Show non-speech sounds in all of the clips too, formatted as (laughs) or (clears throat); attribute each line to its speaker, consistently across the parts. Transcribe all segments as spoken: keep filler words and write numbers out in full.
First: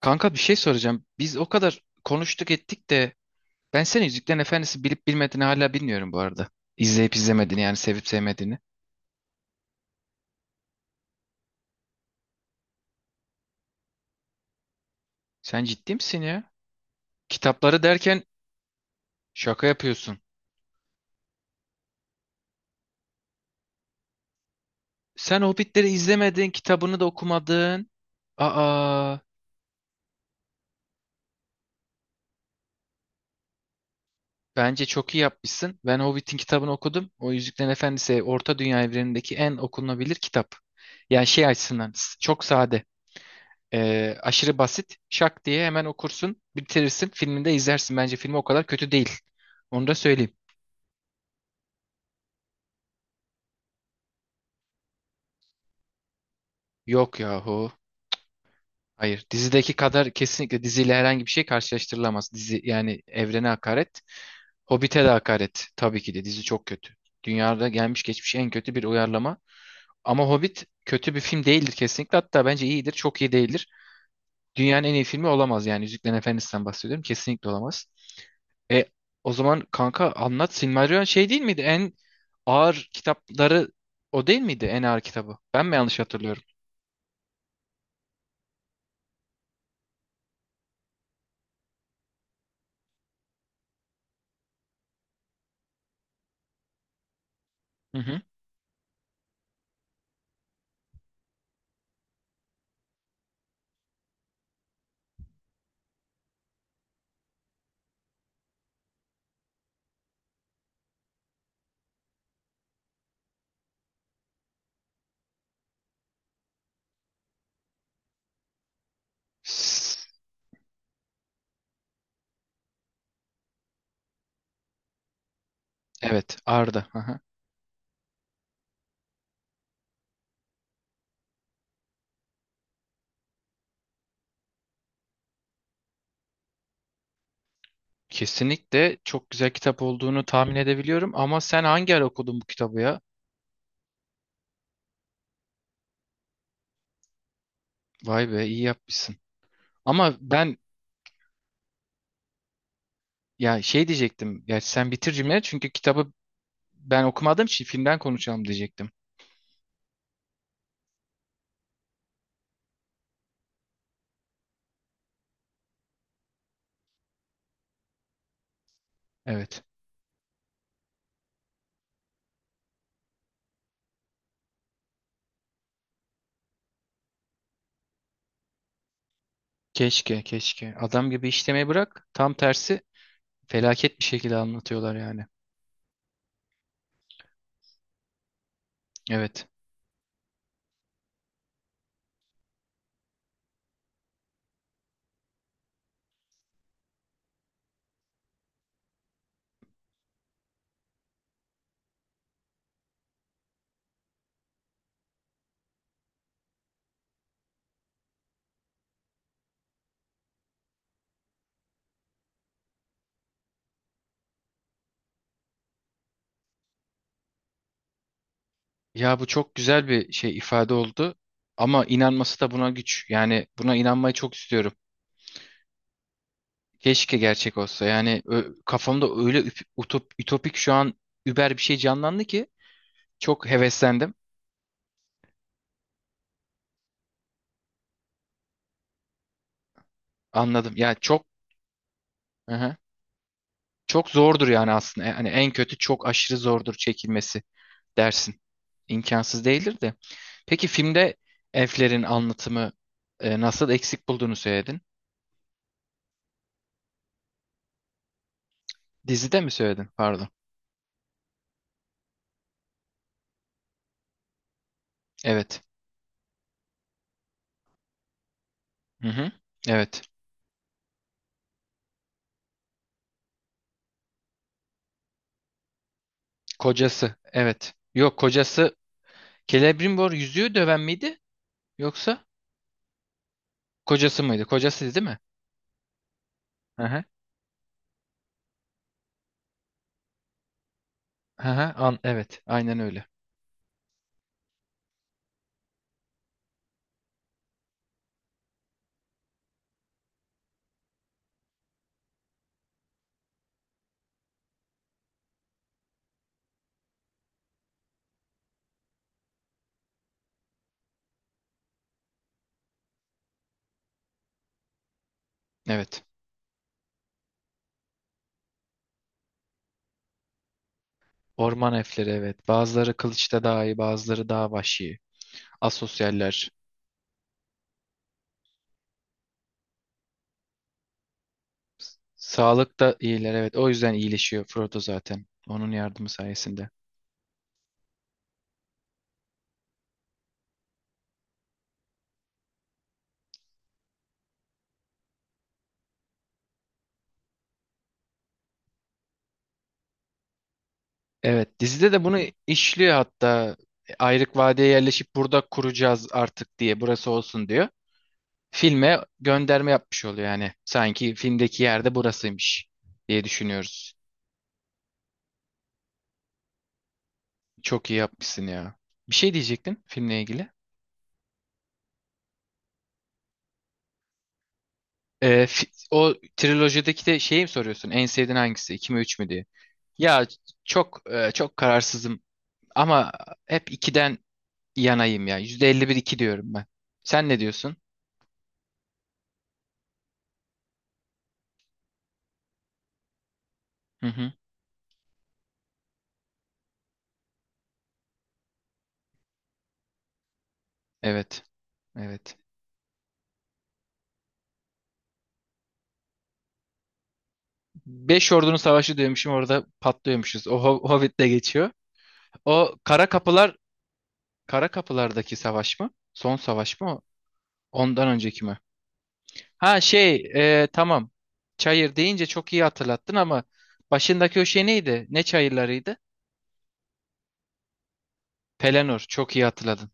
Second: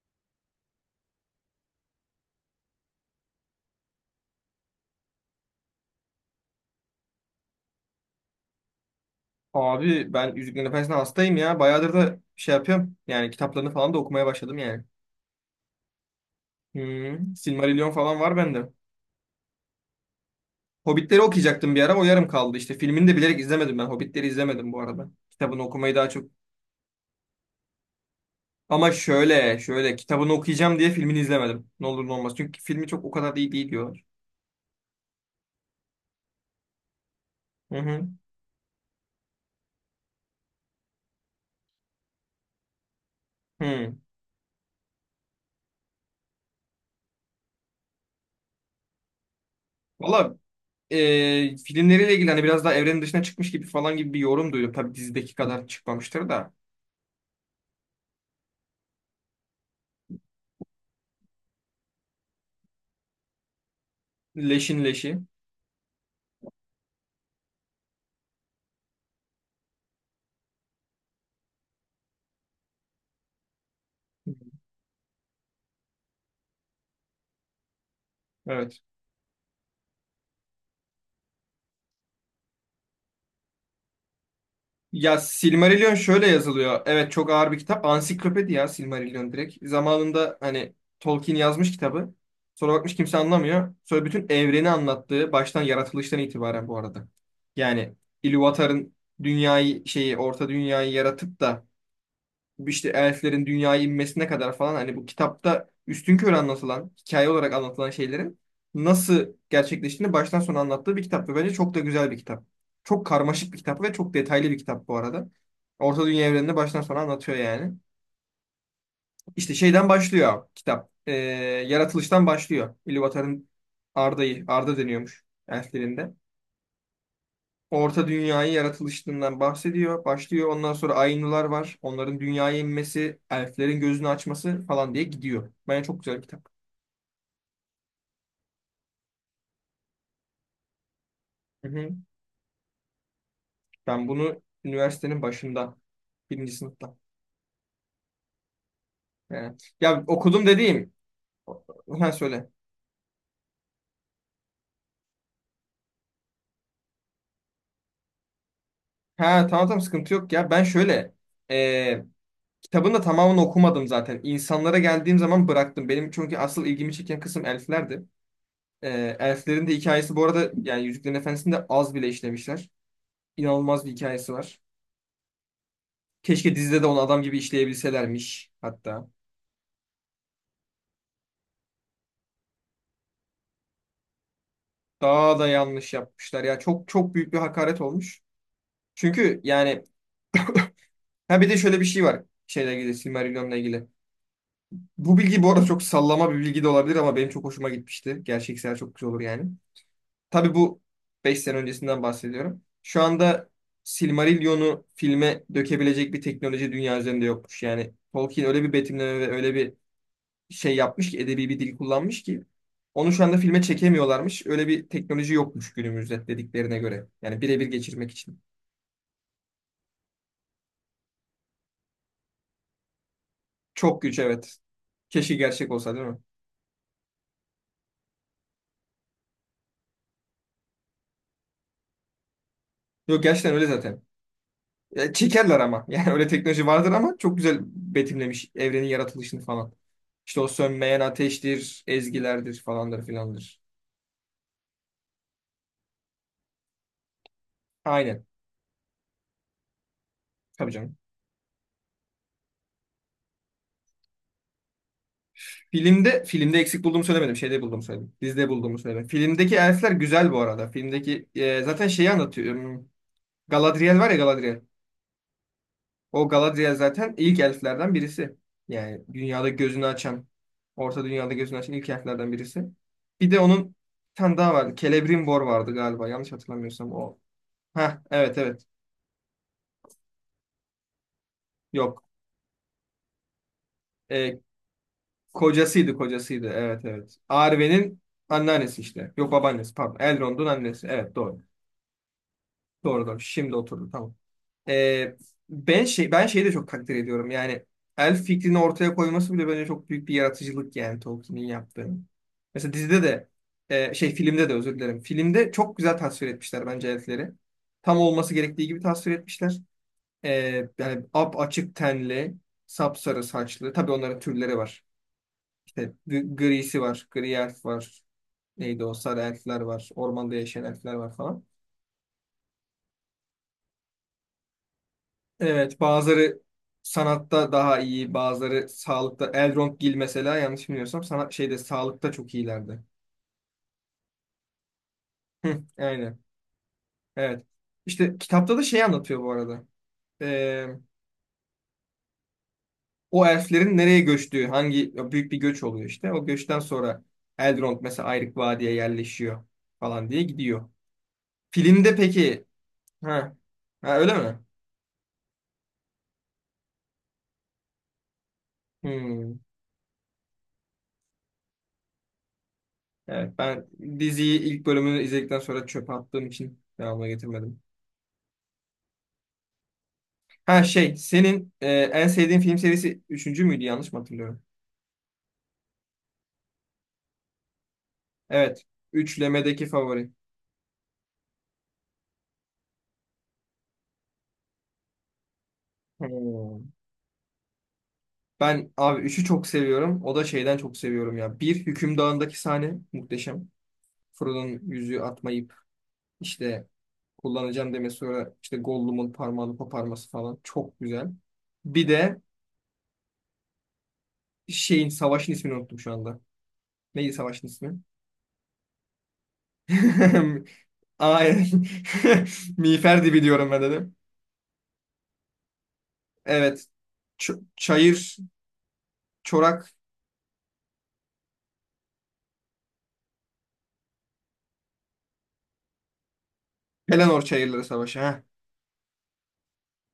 Speaker 1: Kanka bir şey soracağım. Biz o kadar konuştuk ettik de ben senin Yüzüklerin Efendisi bilip bilmediğini hala bilmiyorum bu arada. İzleyip izlemediğini yani sevip sevmediğini.
Speaker 2: Abi ben Yüzüklerin Efendisi'ne hastayım ya. Bayağıdır da şey yapıyorum. Yani kitaplarını falan da okumaya başladım yani.
Speaker 1: Sen ciddi misin ya?
Speaker 2: Hmm,
Speaker 1: Kitapları
Speaker 2: Silmarillion falan
Speaker 1: derken
Speaker 2: var bende.
Speaker 1: şaka yapıyorsun.
Speaker 2: Hobbitleri okuyacaktım bir ara, o yarım kaldı işte. Filmini de bilerek izlemedim ben. Hobbitleri izlemedim bu arada.
Speaker 1: Sen
Speaker 2: Kitabını
Speaker 1: Hobbitleri
Speaker 2: okumayı daha çok...
Speaker 1: izlemedin, kitabını da okumadın.
Speaker 2: Ama
Speaker 1: Aa,
Speaker 2: şöyle şöyle kitabını okuyacağım diye filmini izlemedim. Ne olur ne olmaz. Çünkü filmi çok o kadar da iyi değil diyorlar.
Speaker 1: bence çok iyi yapmışsın. Ben Hobbit'in kitabını okudum. O Yüzüklerin
Speaker 2: Hı hı.
Speaker 1: Efendisi Orta Dünya evrenindeki en okunabilir kitap. Yani şey açısından s- çok sade.
Speaker 2: Hı.
Speaker 1: Ee, aşırı basit. Şak diye hemen okursun, bitirirsin, filminde izlersin. Bence film o kadar kötü değil. Onu da söyleyeyim.
Speaker 2: Valla e, filmleriyle ilgili hani biraz daha evrenin dışına çıkmış gibi falan gibi bir yorum duydum. Tabii dizideki kadar çıkmamıştır da.
Speaker 1: Yok yahu. Hayır. Dizideki kadar kesinlikle diziyle herhangi bir şey karşılaştırılamaz. Dizi yani evrene hakaret.
Speaker 2: Leşin
Speaker 1: Hobbit'e de
Speaker 2: leşi.
Speaker 1: hakaret. Tabii ki de dizi çok kötü. Dünyada gelmiş geçmiş en kötü bir uyarlama. Ama Hobbit kötü bir film değildir kesinlikle. Hatta bence iyidir. Çok iyi değildir. Dünyanın en iyi filmi olamaz yani. Yüzüklerin Efendisi'nden bahsediyorum. Kesinlikle olamaz.
Speaker 2: Evet.
Speaker 1: E O zaman kanka anlat. Silmarillion şey değil miydi? En ağır kitapları o değil miydi? En ağır
Speaker 2: Ya
Speaker 1: kitabı. Ben mi
Speaker 2: Silmarillion
Speaker 1: yanlış
Speaker 2: şöyle
Speaker 1: hatırlıyorum?
Speaker 2: yazılıyor. Evet, çok ağır bir kitap. Ansiklopedi ya Silmarillion direkt. Zamanında hani Tolkien yazmış kitabı. Sonra bakmış kimse anlamıyor. Sonra bütün evreni anlattığı baştan yaratılıştan itibaren bu arada. Yani
Speaker 1: Hı hı.
Speaker 2: Ilúvatar'ın dünyayı şeyi Orta Dünyayı yaratıp da işte elflerin dünyaya inmesine kadar falan hani bu kitapta üstün körü anlatılan, hikaye olarak anlatılan şeylerin nasıl gerçekleştiğini baştan sona anlattığı bir kitap ve bence çok da güzel bir kitap. Çok karmaşık bir kitap ve çok detaylı bir kitap bu arada. Orta Dünya evrenini baştan sona anlatıyor yani. İşte şeyden
Speaker 1: S-
Speaker 2: başlıyor abi, kitap. Ee, yaratılıştan başlıyor. Ilúvatar'ın Arda'yı, Arda deniyormuş elflerinde.
Speaker 1: Evet, Arda. Hı hı.
Speaker 2: Orta Dünya'yı yaratılışından bahsediyor, başlıyor. Ondan sonra Ainular var. Onların dünyaya inmesi, elflerin gözünü açması falan diye gidiyor. Bence çok güzel bir kitap.
Speaker 1: Kesinlikle çok güzel kitap olduğunu tahmin edebiliyorum ama sen
Speaker 2: Hı hı.
Speaker 1: hangi ara okudun bu kitabı ya?
Speaker 2: Ben bunu üniversitenin başında, birinci sınıfta.
Speaker 1: Vay be iyi yapmışsın.
Speaker 2: Yani, ya
Speaker 1: Ama
Speaker 2: okudum
Speaker 1: ben
Speaker 2: dediğim. Ha söyle.
Speaker 1: ya şey diyecektim. Ya sen bitir cümleyi çünkü kitabı ben okumadığım için filmden konuşalım diyecektim.
Speaker 2: Ha tamam tamam, sıkıntı yok ya. Ben şöyle e, kitabın da tamamını okumadım zaten. İnsanlara geldiğim zaman bıraktım. Benim çünkü asıl ilgimi çeken kısım elflerdi. E,
Speaker 1: Evet.
Speaker 2: Elflerin de hikayesi bu arada yani Yüzüklerin Efendisi'nde az bile işlemişler. İnanılmaz bir hikayesi var. Keşke dizide de onu adam gibi işleyebilselermiş hatta.
Speaker 1: Keşke, keşke. Adam gibi işlemeyi bırak. Tam tersi felaket bir şekilde anlatıyorlar yani.
Speaker 2: Daha da yanlış yapmışlar ya. Çok çok büyük bir hakaret olmuş. Çünkü
Speaker 1: Evet.
Speaker 2: yani ha, bir de şöyle bir şey var. Şeyle ilgili, Silmarillion'la ilgili. Bu bilgi bu arada çok sallama bir bilgi de olabilir ama benim çok hoşuma gitmişti. Gerçeksel çok güzel olur yani. Tabii bu beş sene öncesinden bahsediyorum. Şu anda Silmarillion'u filme dökebilecek bir teknoloji dünya üzerinde yokmuş. Yani Tolkien öyle bir betimleme ve öyle bir şey yapmış ki, edebi bir dil kullanmış ki onu şu anda filme çekemiyorlarmış. Öyle bir teknoloji yokmuş günümüzde dediklerine göre. Yani birebir geçirmek için.
Speaker 1: Ya bu çok güzel bir şey ifade oldu. Ama inanması da buna güç. Yani buna
Speaker 2: Çok
Speaker 1: inanmayı
Speaker 2: güç,
Speaker 1: çok
Speaker 2: evet.
Speaker 1: istiyorum.
Speaker 2: Keşke gerçek olsa değil mi?
Speaker 1: Keşke gerçek olsa. Yani ö- kafamda öyle üp- utop, ütopik şu an über bir şey canlandı ki
Speaker 2: Yok,
Speaker 1: çok
Speaker 2: gerçekten öyle zaten.
Speaker 1: heveslendim.
Speaker 2: Ya, çekerler ama. (laughs) Yani öyle teknoloji vardır ama çok güzel betimlemiş evrenin yaratılışını falan. İşte o
Speaker 1: Anladım. Yani
Speaker 2: sönmeyen
Speaker 1: çok
Speaker 2: ateştir,
Speaker 1: hı
Speaker 2: ezgilerdir
Speaker 1: hı.
Speaker 2: falandır filandır.
Speaker 1: Çok zordur yani aslında. Yani en kötü çok aşırı zordur çekilmesi.
Speaker 2: Aynen.
Speaker 1: dersin. İmkansız değildir de. Peki
Speaker 2: Tabii canım.
Speaker 1: filmde elflerin anlatımı e, nasıl eksik bulduğunu söyledin?
Speaker 2: Filmde filmde eksik bulduğumu söylemedim. Şeyde bulduğumu söyledim. Dizide bulduğumu söyledim.
Speaker 1: Dizide mi
Speaker 2: Filmdeki
Speaker 1: söyledin?
Speaker 2: elfler
Speaker 1: Pardon.
Speaker 2: güzel bu arada. Filmdeki e, zaten şeyi anlatıyor. hmm, Galadriel var ya, Galadriel.
Speaker 1: Evet.
Speaker 2: O Galadriel zaten ilk elflerden birisi. Yani
Speaker 1: Hı hı.
Speaker 2: dünyada gözünü
Speaker 1: Evet.
Speaker 2: açan, Orta Dünya'da gözünü açan ilk elflerden birisi. Bir de onun bir tane daha vardı. Celebrimbor vardı galiba. Yanlış hatırlamıyorsam
Speaker 1: Kocası.
Speaker 2: o.
Speaker 1: Evet.
Speaker 2: Ha
Speaker 1: Yok
Speaker 2: evet evet.
Speaker 1: kocası Celebrimbor yüzüğü döven miydi?
Speaker 2: Yok.
Speaker 1: Yoksa kocası
Speaker 2: Ee,
Speaker 1: mıydı? Kocasıydı değil mi?
Speaker 2: Kocasıydı kocasıydı.
Speaker 1: Hı
Speaker 2: Evet
Speaker 1: hı.
Speaker 2: evet. Arwen'in anneannesi işte. Yok, babaannesi pardon. Elrond'un annesi. Evet, doğru.
Speaker 1: Hı hı. An evet. Aynen
Speaker 2: Doğru
Speaker 1: öyle.
Speaker 2: doğru. Şimdi oturdu, tamam. Ee, ben şey ben şeyi de çok takdir ediyorum. Yani elf fikrini ortaya koyması bile bence çok büyük bir yaratıcılık, yani Tolkien'in yaptığı. Mesela dizide de e, şey filmde de özür dilerim. Filmde çok güzel tasvir etmişler bence elfleri. Tam olması gerektiği gibi tasvir etmişler. Ee, yani ap açık tenli, sapsarı saçlı. Tabii onların türleri var. İşte
Speaker 1: Evet.
Speaker 2: g- grisi var, gri elf var. Neydi o? Sarı elfler var. Ormanda yaşayan elfler var falan.
Speaker 1: Orman elfleri evet. Bazıları kılıçta daha iyi, bazıları daha vahşi.
Speaker 2: Evet, bazıları
Speaker 1: Asosyaller.
Speaker 2: sanatta daha iyi, bazıları sağlıkta. Elrond Gil mesela, yanlış bilmiyorsam sanat şeyde sağlıkta çok
Speaker 1: Sağlık
Speaker 2: iyilerdi.
Speaker 1: da iyiler evet. O yüzden iyileşiyor Frodo zaten.
Speaker 2: Hı,
Speaker 1: Onun yardımı
Speaker 2: aynen.
Speaker 1: sayesinde.
Speaker 2: Evet. İşte kitapta da şey anlatıyor bu arada. Ee, O elflerin nereye göçtüğü, hangi büyük bir göç oluyor işte. O göçten sonra Elrond mesela Ayrık Vadi'ye yerleşiyor falan diye gidiyor.
Speaker 1: Evet dizide
Speaker 2: Filmde
Speaker 1: de bunu
Speaker 2: peki?
Speaker 1: işliyor
Speaker 2: Ha,
Speaker 1: hatta.
Speaker 2: ha öyle
Speaker 1: Ayrık
Speaker 2: mi?
Speaker 1: Vadi'ye yerleşip burada kuracağız artık diye burası olsun diyor. Filme
Speaker 2: Hmm.
Speaker 1: gönderme yapmış oluyor yani. Sanki filmdeki yerde burasıymış diye
Speaker 2: Evet, ben
Speaker 1: düşünüyoruz.
Speaker 2: diziyi ilk bölümünü izledikten sonra çöpe attığım için devamına getirmedim.
Speaker 1: Çok iyi yapmışsın ya. Bir şey diyecektin filmle ilgili.
Speaker 2: Ha şey, senin e, en sevdiğin film serisi üçüncü müydü, yanlış mı hatırlıyorum?
Speaker 1: Ee, fi- o trilojideki de şeyi mi soruyorsun? En sevdiğin
Speaker 2: Evet.
Speaker 1: hangisi? İki mi üç mü diye.
Speaker 2: Üçlemedeki favori.
Speaker 1: Ya çok e, çok kararsızım ama hep ikiden yanayım ya. yüzde elli bir iki diyorum ben.
Speaker 2: Hmm.
Speaker 1: Sen ne diyorsun?
Speaker 2: Ben abi üçü çok seviyorum. O da şeyden çok seviyorum ya. Bir Hükümdar'ındaki sahne muhteşem.
Speaker 1: Hı hı.
Speaker 2: Frodo'nun yüzüğü atmayıp işte kullanacağım demesi, sonra işte Gollum'un parmağını koparması falan çok güzel.
Speaker 1: Evet.
Speaker 2: Bir de
Speaker 1: Evet.
Speaker 2: şeyin, savaşın ismini unuttum şu anda. Neydi savaşın ismi?
Speaker 1: Beş ordunun savaşı diyormuşum orada
Speaker 2: (laughs)
Speaker 1: patlıyormuşuz. O Ho- Hobbit'te
Speaker 2: Aynen.
Speaker 1: geçiyor.
Speaker 2: (laughs)
Speaker 1: O
Speaker 2: Miğfer
Speaker 1: Kara
Speaker 2: dibi diyorum
Speaker 1: Kapılar
Speaker 2: ben dedim.
Speaker 1: Kara Kapılar'daki savaş mı? Son
Speaker 2: Evet.
Speaker 1: savaş mı? o?
Speaker 2: Ç-
Speaker 1: Ondan
Speaker 2: çayır
Speaker 1: önceki mi?
Speaker 2: Çorak
Speaker 1: Ha şey e, tamam. Çayır deyince çok iyi hatırlattın ama başındaki o şey neydi? Ne çayırlarıydı?
Speaker 2: Pelennor Çayırları Savaşı. Heh,
Speaker 1: Pelennor. Çok iyi hatırladın.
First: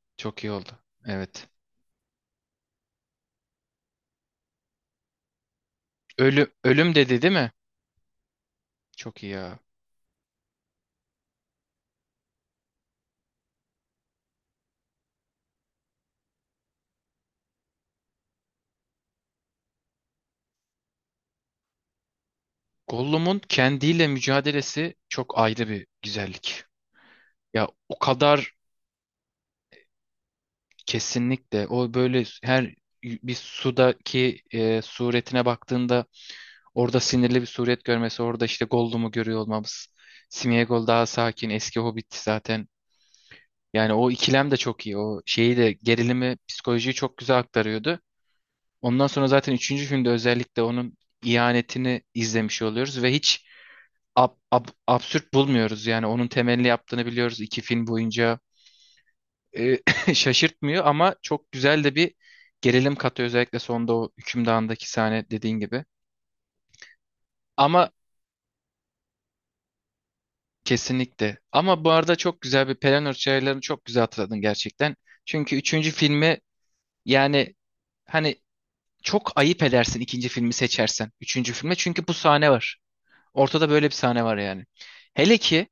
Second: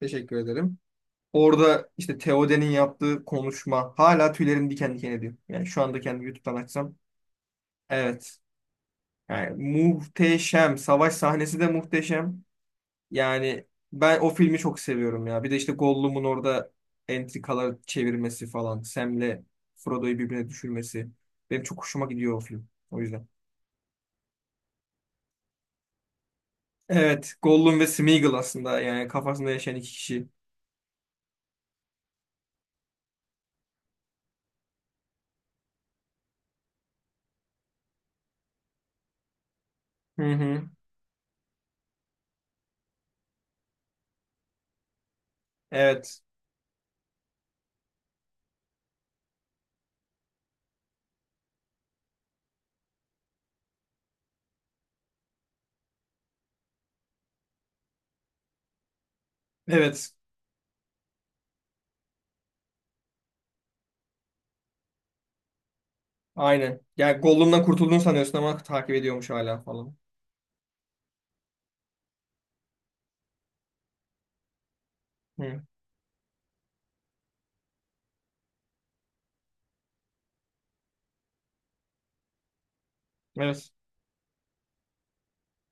Speaker 2: teşekkür
Speaker 1: Çok iyi oldu.
Speaker 2: ederim.
Speaker 1: Evet.
Speaker 2: Orada işte Theoden'in yaptığı konuşma hala tüylerim diken diken ediyor. Yani şu anda kendi
Speaker 1: Ölüm,
Speaker 2: YouTube'dan açsam.
Speaker 1: ölüm dedi değil mi?
Speaker 2: Evet.
Speaker 1: Çok iyi ya.
Speaker 2: Yani muhteşem. Savaş sahnesi de muhteşem. Yani ben o filmi çok seviyorum ya. Bir de işte Gollum'un orada entrikalar çevirmesi falan. Sam'le Frodo'yu birbirine düşürmesi. Benim çok hoşuma gidiyor o film. O yüzden.
Speaker 1: Gollum'un kendiyle mücadelesi çok ayrı bir güzellik.
Speaker 2: Evet.
Speaker 1: Ya
Speaker 2: Gollum ve
Speaker 1: o
Speaker 2: Smeagol
Speaker 1: kadar
Speaker 2: aslında. Yani kafasında yaşayan iki kişi.
Speaker 1: kesinlikle o böyle her bir sudaki e, suretine baktığında orada sinirli bir suret görmesi, orada işte Gollum'u görüyor olmamız.
Speaker 2: Hı hı.
Speaker 1: Sméagol daha sakin, eski Hobbit zaten. Yani o ikilem de çok iyi. O şeyi de
Speaker 2: Evet.
Speaker 1: gerilimi, psikolojiyi çok güzel aktarıyordu. Ondan sonra zaten üçüncü filmde özellikle onun ihanetini izlemiş oluyoruz ve hiç ab- ab- absürt bulmuyoruz. Yani onun temelli yaptığını biliyoruz iki film boyunca. E,
Speaker 2: Evet.
Speaker 1: (laughs) şaşırtmıyor ama çok güzel de bir gerilim katıyor özellikle sonda o hükümdağındaki sahne dediğin gibi.
Speaker 2: Aynen. Yani Gollum'dan
Speaker 1: Ama
Speaker 2: kurtulduğunu sanıyorsun ama takip ediyormuş hala falan.
Speaker 1: kesinlikle. Ama bu arada çok güzel bir Pelennor çaylarını çok güzel hatırladın gerçekten. Çünkü
Speaker 2: Hı.
Speaker 1: üçüncü filmi yani hani çok ayıp edersin ikinci filmi seçersen. Üçüncü filme çünkü bu sahne var. Ortada
Speaker 2: Evet.
Speaker 1: böyle bir sahne var yani. Hele ki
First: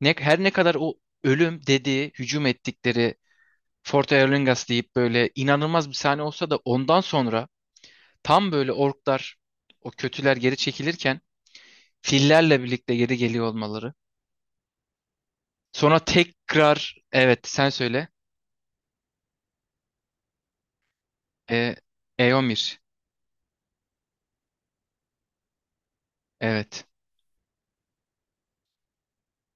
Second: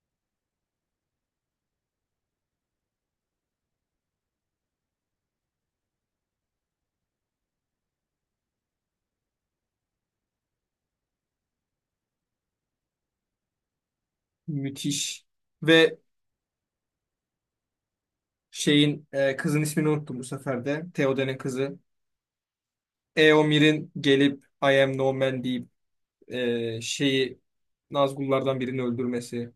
Speaker 1: ne, her ne kadar o ölüm dediği, hücum ettikleri Fort Erlingas deyip böyle inanılmaz bir sahne olsa da ondan sonra tam böyle orklar o kötüler geri çekilirken fillerle birlikte geri geliyor olmaları.
Speaker 2: Müthiş. Ve
Speaker 1: Sonra tekrar evet sen söyle.
Speaker 2: şeyin e, kızın ismini unuttum bu sefer de. Theoden'in
Speaker 1: E,
Speaker 2: kızı.
Speaker 1: Eomir.
Speaker 2: Eomir'in gelip I am no man deyip e,
Speaker 1: Evet.
Speaker 2: şeyi, Nazgullardan birini öldürmesi.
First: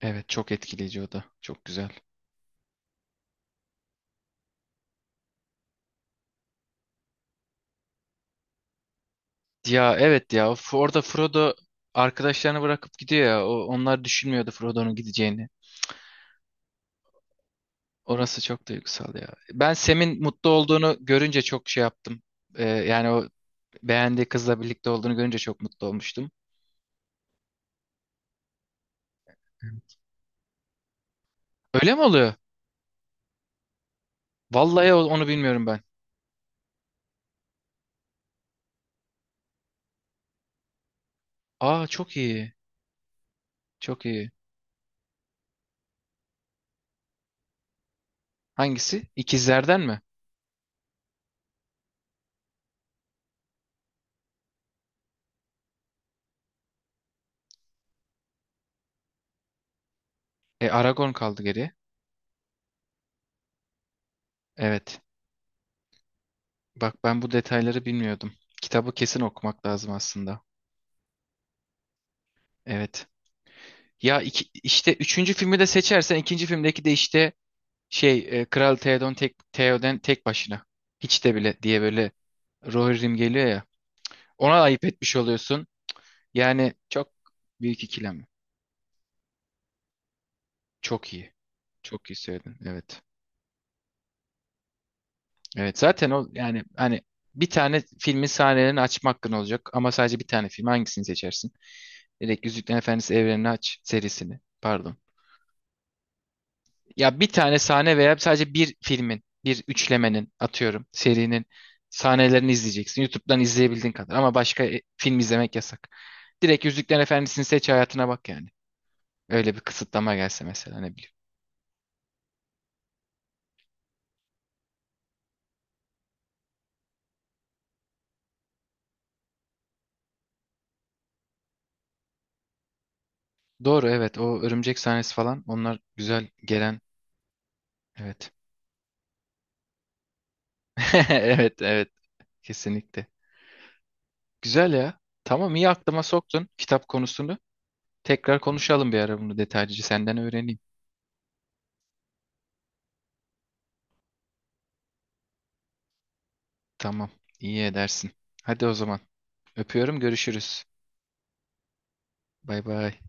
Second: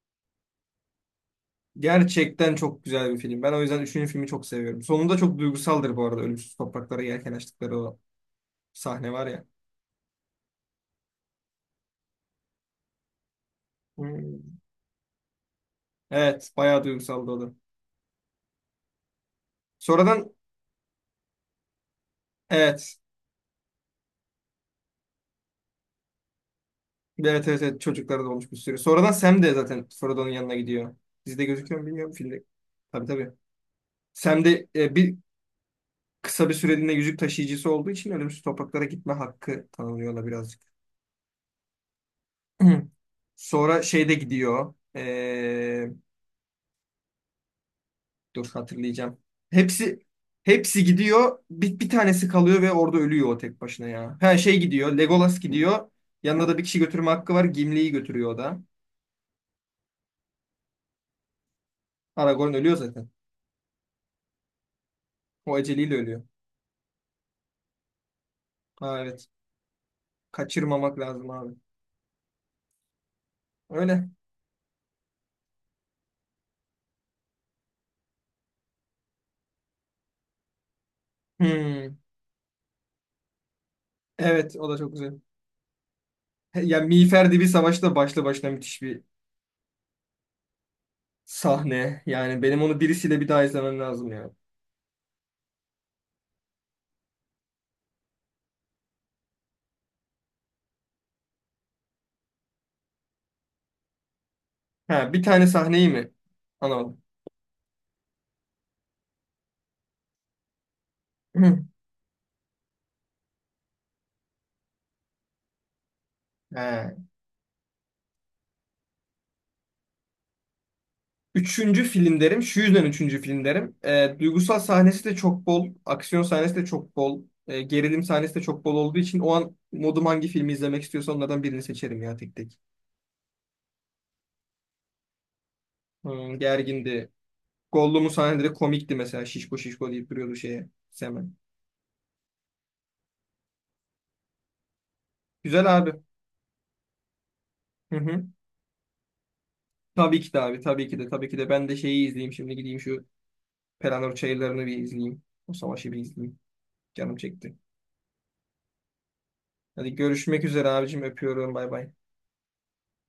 Speaker 1: Evet çok etkileyici o da. Çok güzel.
Speaker 2: Gerçekten çok güzel bir film. Ben o yüzden üçüncü filmi çok seviyorum. Sonunda çok duygusaldır bu arada. Ölümsüz topraklara yelken açtıkları o sahne var ya.
Speaker 1: Ya evet ya F- orada Frodo arkadaşlarını bırakıp gidiyor ya. O, onlar
Speaker 2: Hı.
Speaker 1: düşünmüyordu Frodo'nun gideceğini.
Speaker 2: Evet. Bayağı duygusaldı o da.
Speaker 1: Orası çok duygusal ya. Ben Sam'in
Speaker 2: Sonradan,
Speaker 1: mutlu olduğunu görünce çok şey yaptım. E,
Speaker 2: evet.
Speaker 1: yani o beğendiği kızla birlikte olduğunu görünce çok mutlu olmuştum.
Speaker 2: Evet evet evet, çocuklara da olmuş bir sürü. Sonradan Sam de zaten Frodo'nun yanına gidiyor. Dizide gözüküyor mu
Speaker 1: Öyle mi
Speaker 2: bilmiyorum,
Speaker 1: oluyor?
Speaker 2: filmde. Tabii tabii. Sam de
Speaker 1: Vallahi
Speaker 2: e,
Speaker 1: o-
Speaker 2: bir
Speaker 1: onu bilmiyorum ben.
Speaker 2: kısa bir süreliğine yüzük taşıyıcısı olduğu için ölümsüz topraklara gitme hakkı tanınıyor ona birazcık.
Speaker 1: Aa çok iyi.
Speaker 2: (clears throat) Sonra
Speaker 1: Çok
Speaker 2: şeyde
Speaker 1: iyi.
Speaker 2: gidiyor. E, dur
Speaker 1: Hangisi?
Speaker 2: hatırlayacağım.
Speaker 1: İkizlerden
Speaker 2: Hepsi
Speaker 1: mi?
Speaker 2: hepsi gidiyor. Bir, bir tanesi kalıyor ve orada ölüyor o tek başına ya. Her şey gidiyor. Legolas gidiyor. Yanına da bir kişi götürme hakkı var. Gimli'yi götürüyor o da.
Speaker 1: E Aragorn kaldı geriye.
Speaker 2: Aragorn ölüyor zaten.
Speaker 1: Evet.
Speaker 2: O aceliyle ölüyor.
Speaker 1: Bak ben bu detayları bilmiyordum. Kitabı
Speaker 2: Ha,
Speaker 1: kesin
Speaker 2: evet.
Speaker 1: okumak lazım aslında.
Speaker 2: Kaçırmamak lazım abi.
Speaker 1: Evet.
Speaker 2: Öyle.
Speaker 1: Ya iki, işte üçüncü filmi de seçersen ikinci filmdeki de işte şey e, Kral Theoden tek, Theoden tek başına. Hiç de bile diye
Speaker 2: Hmm.
Speaker 1: böyle Rohirrim geliyor ya.
Speaker 2: Evet,
Speaker 1: Ona
Speaker 2: o da
Speaker 1: ayıp
Speaker 2: çok
Speaker 1: etmiş
Speaker 2: güzel.
Speaker 1: oluyorsun.
Speaker 2: He-
Speaker 1: Yani
Speaker 2: Ya
Speaker 1: çok
Speaker 2: Miğfer Dibi Savaşı
Speaker 1: büyük
Speaker 2: da başlı
Speaker 1: ikilem.
Speaker 2: başına müthiş bir
Speaker 1: Çok iyi.
Speaker 2: sahne.
Speaker 1: Çok iyi
Speaker 2: Yani
Speaker 1: söyledin.
Speaker 2: benim onu
Speaker 1: Evet.
Speaker 2: birisiyle bir daha izlemem lazım ya.
Speaker 1: Evet zaten o yani hani bir tane filmin sahnelerini açma hakkın olacak ama sadece bir tane film hangisini seçersin? Direkt Yüzüklerin Efendisi evrenini aç serisini. Pardon.
Speaker 2: Ha, bir tane sahneyi mi? Anladım.
Speaker 1: Ya bir tane sahne veya sadece bir filmin, bir üçlemenin atıyorum serinin
Speaker 2: (clears throat)
Speaker 1: sahnelerini izleyeceksin. YouTube'dan izleyebildiğin kadar ama başka e, film izlemek yasak. Direkt Yüzüklerin
Speaker 2: He.
Speaker 1: Efendisi'ni seç hayatına bak yani. Öyle bir kısıtlama gelse mesela ne bileyim.
Speaker 2: Üçüncü film derim. Şu yüzden üçüncü film derim. E, duygusal sahnesi de çok bol. Aksiyon sahnesi de çok bol. E, gerilim sahnesi de çok bol olduğu için o an modum hangi filmi izlemek istiyorsa onlardan birini seçerim ya, tek tek.
Speaker 1: Doğru evet o örümcek sahnesi falan onlar güzel
Speaker 2: Hmm,
Speaker 1: gelen
Speaker 2: gergindi. Gollum'un
Speaker 1: evet.
Speaker 2: sahneleri komikti mesela. Şişko şişko deyip duruyordu şeye.
Speaker 1: (laughs)
Speaker 2: Semen.
Speaker 1: Evet, evet. Kesinlikle. Güzel ya. Tamam,
Speaker 2: Güzel
Speaker 1: iyi
Speaker 2: abi.
Speaker 1: aklıma soktun kitap konusunu.
Speaker 2: Hı hı.
Speaker 1: Tekrar konuşalım bir ara bunu detaylıca. Senden
Speaker 2: Tabii ki de
Speaker 1: öğreneyim.
Speaker 2: abi. Tabii ki de. Tabii ki de. Ben de şeyi izleyeyim. Şimdi gideyim şu Pelanor Çayırları'nı bir izleyeyim. O savaşı bir izleyeyim.
Speaker 1: Tamam,
Speaker 2: Canım çekti.
Speaker 1: iyi edersin. Hadi o zaman.
Speaker 2: Hadi
Speaker 1: Öpüyorum,
Speaker 2: görüşmek
Speaker 1: görüşürüz.
Speaker 2: üzere abicim. Öpüyorum. Bay bay.
Speaker 1: Bay bay.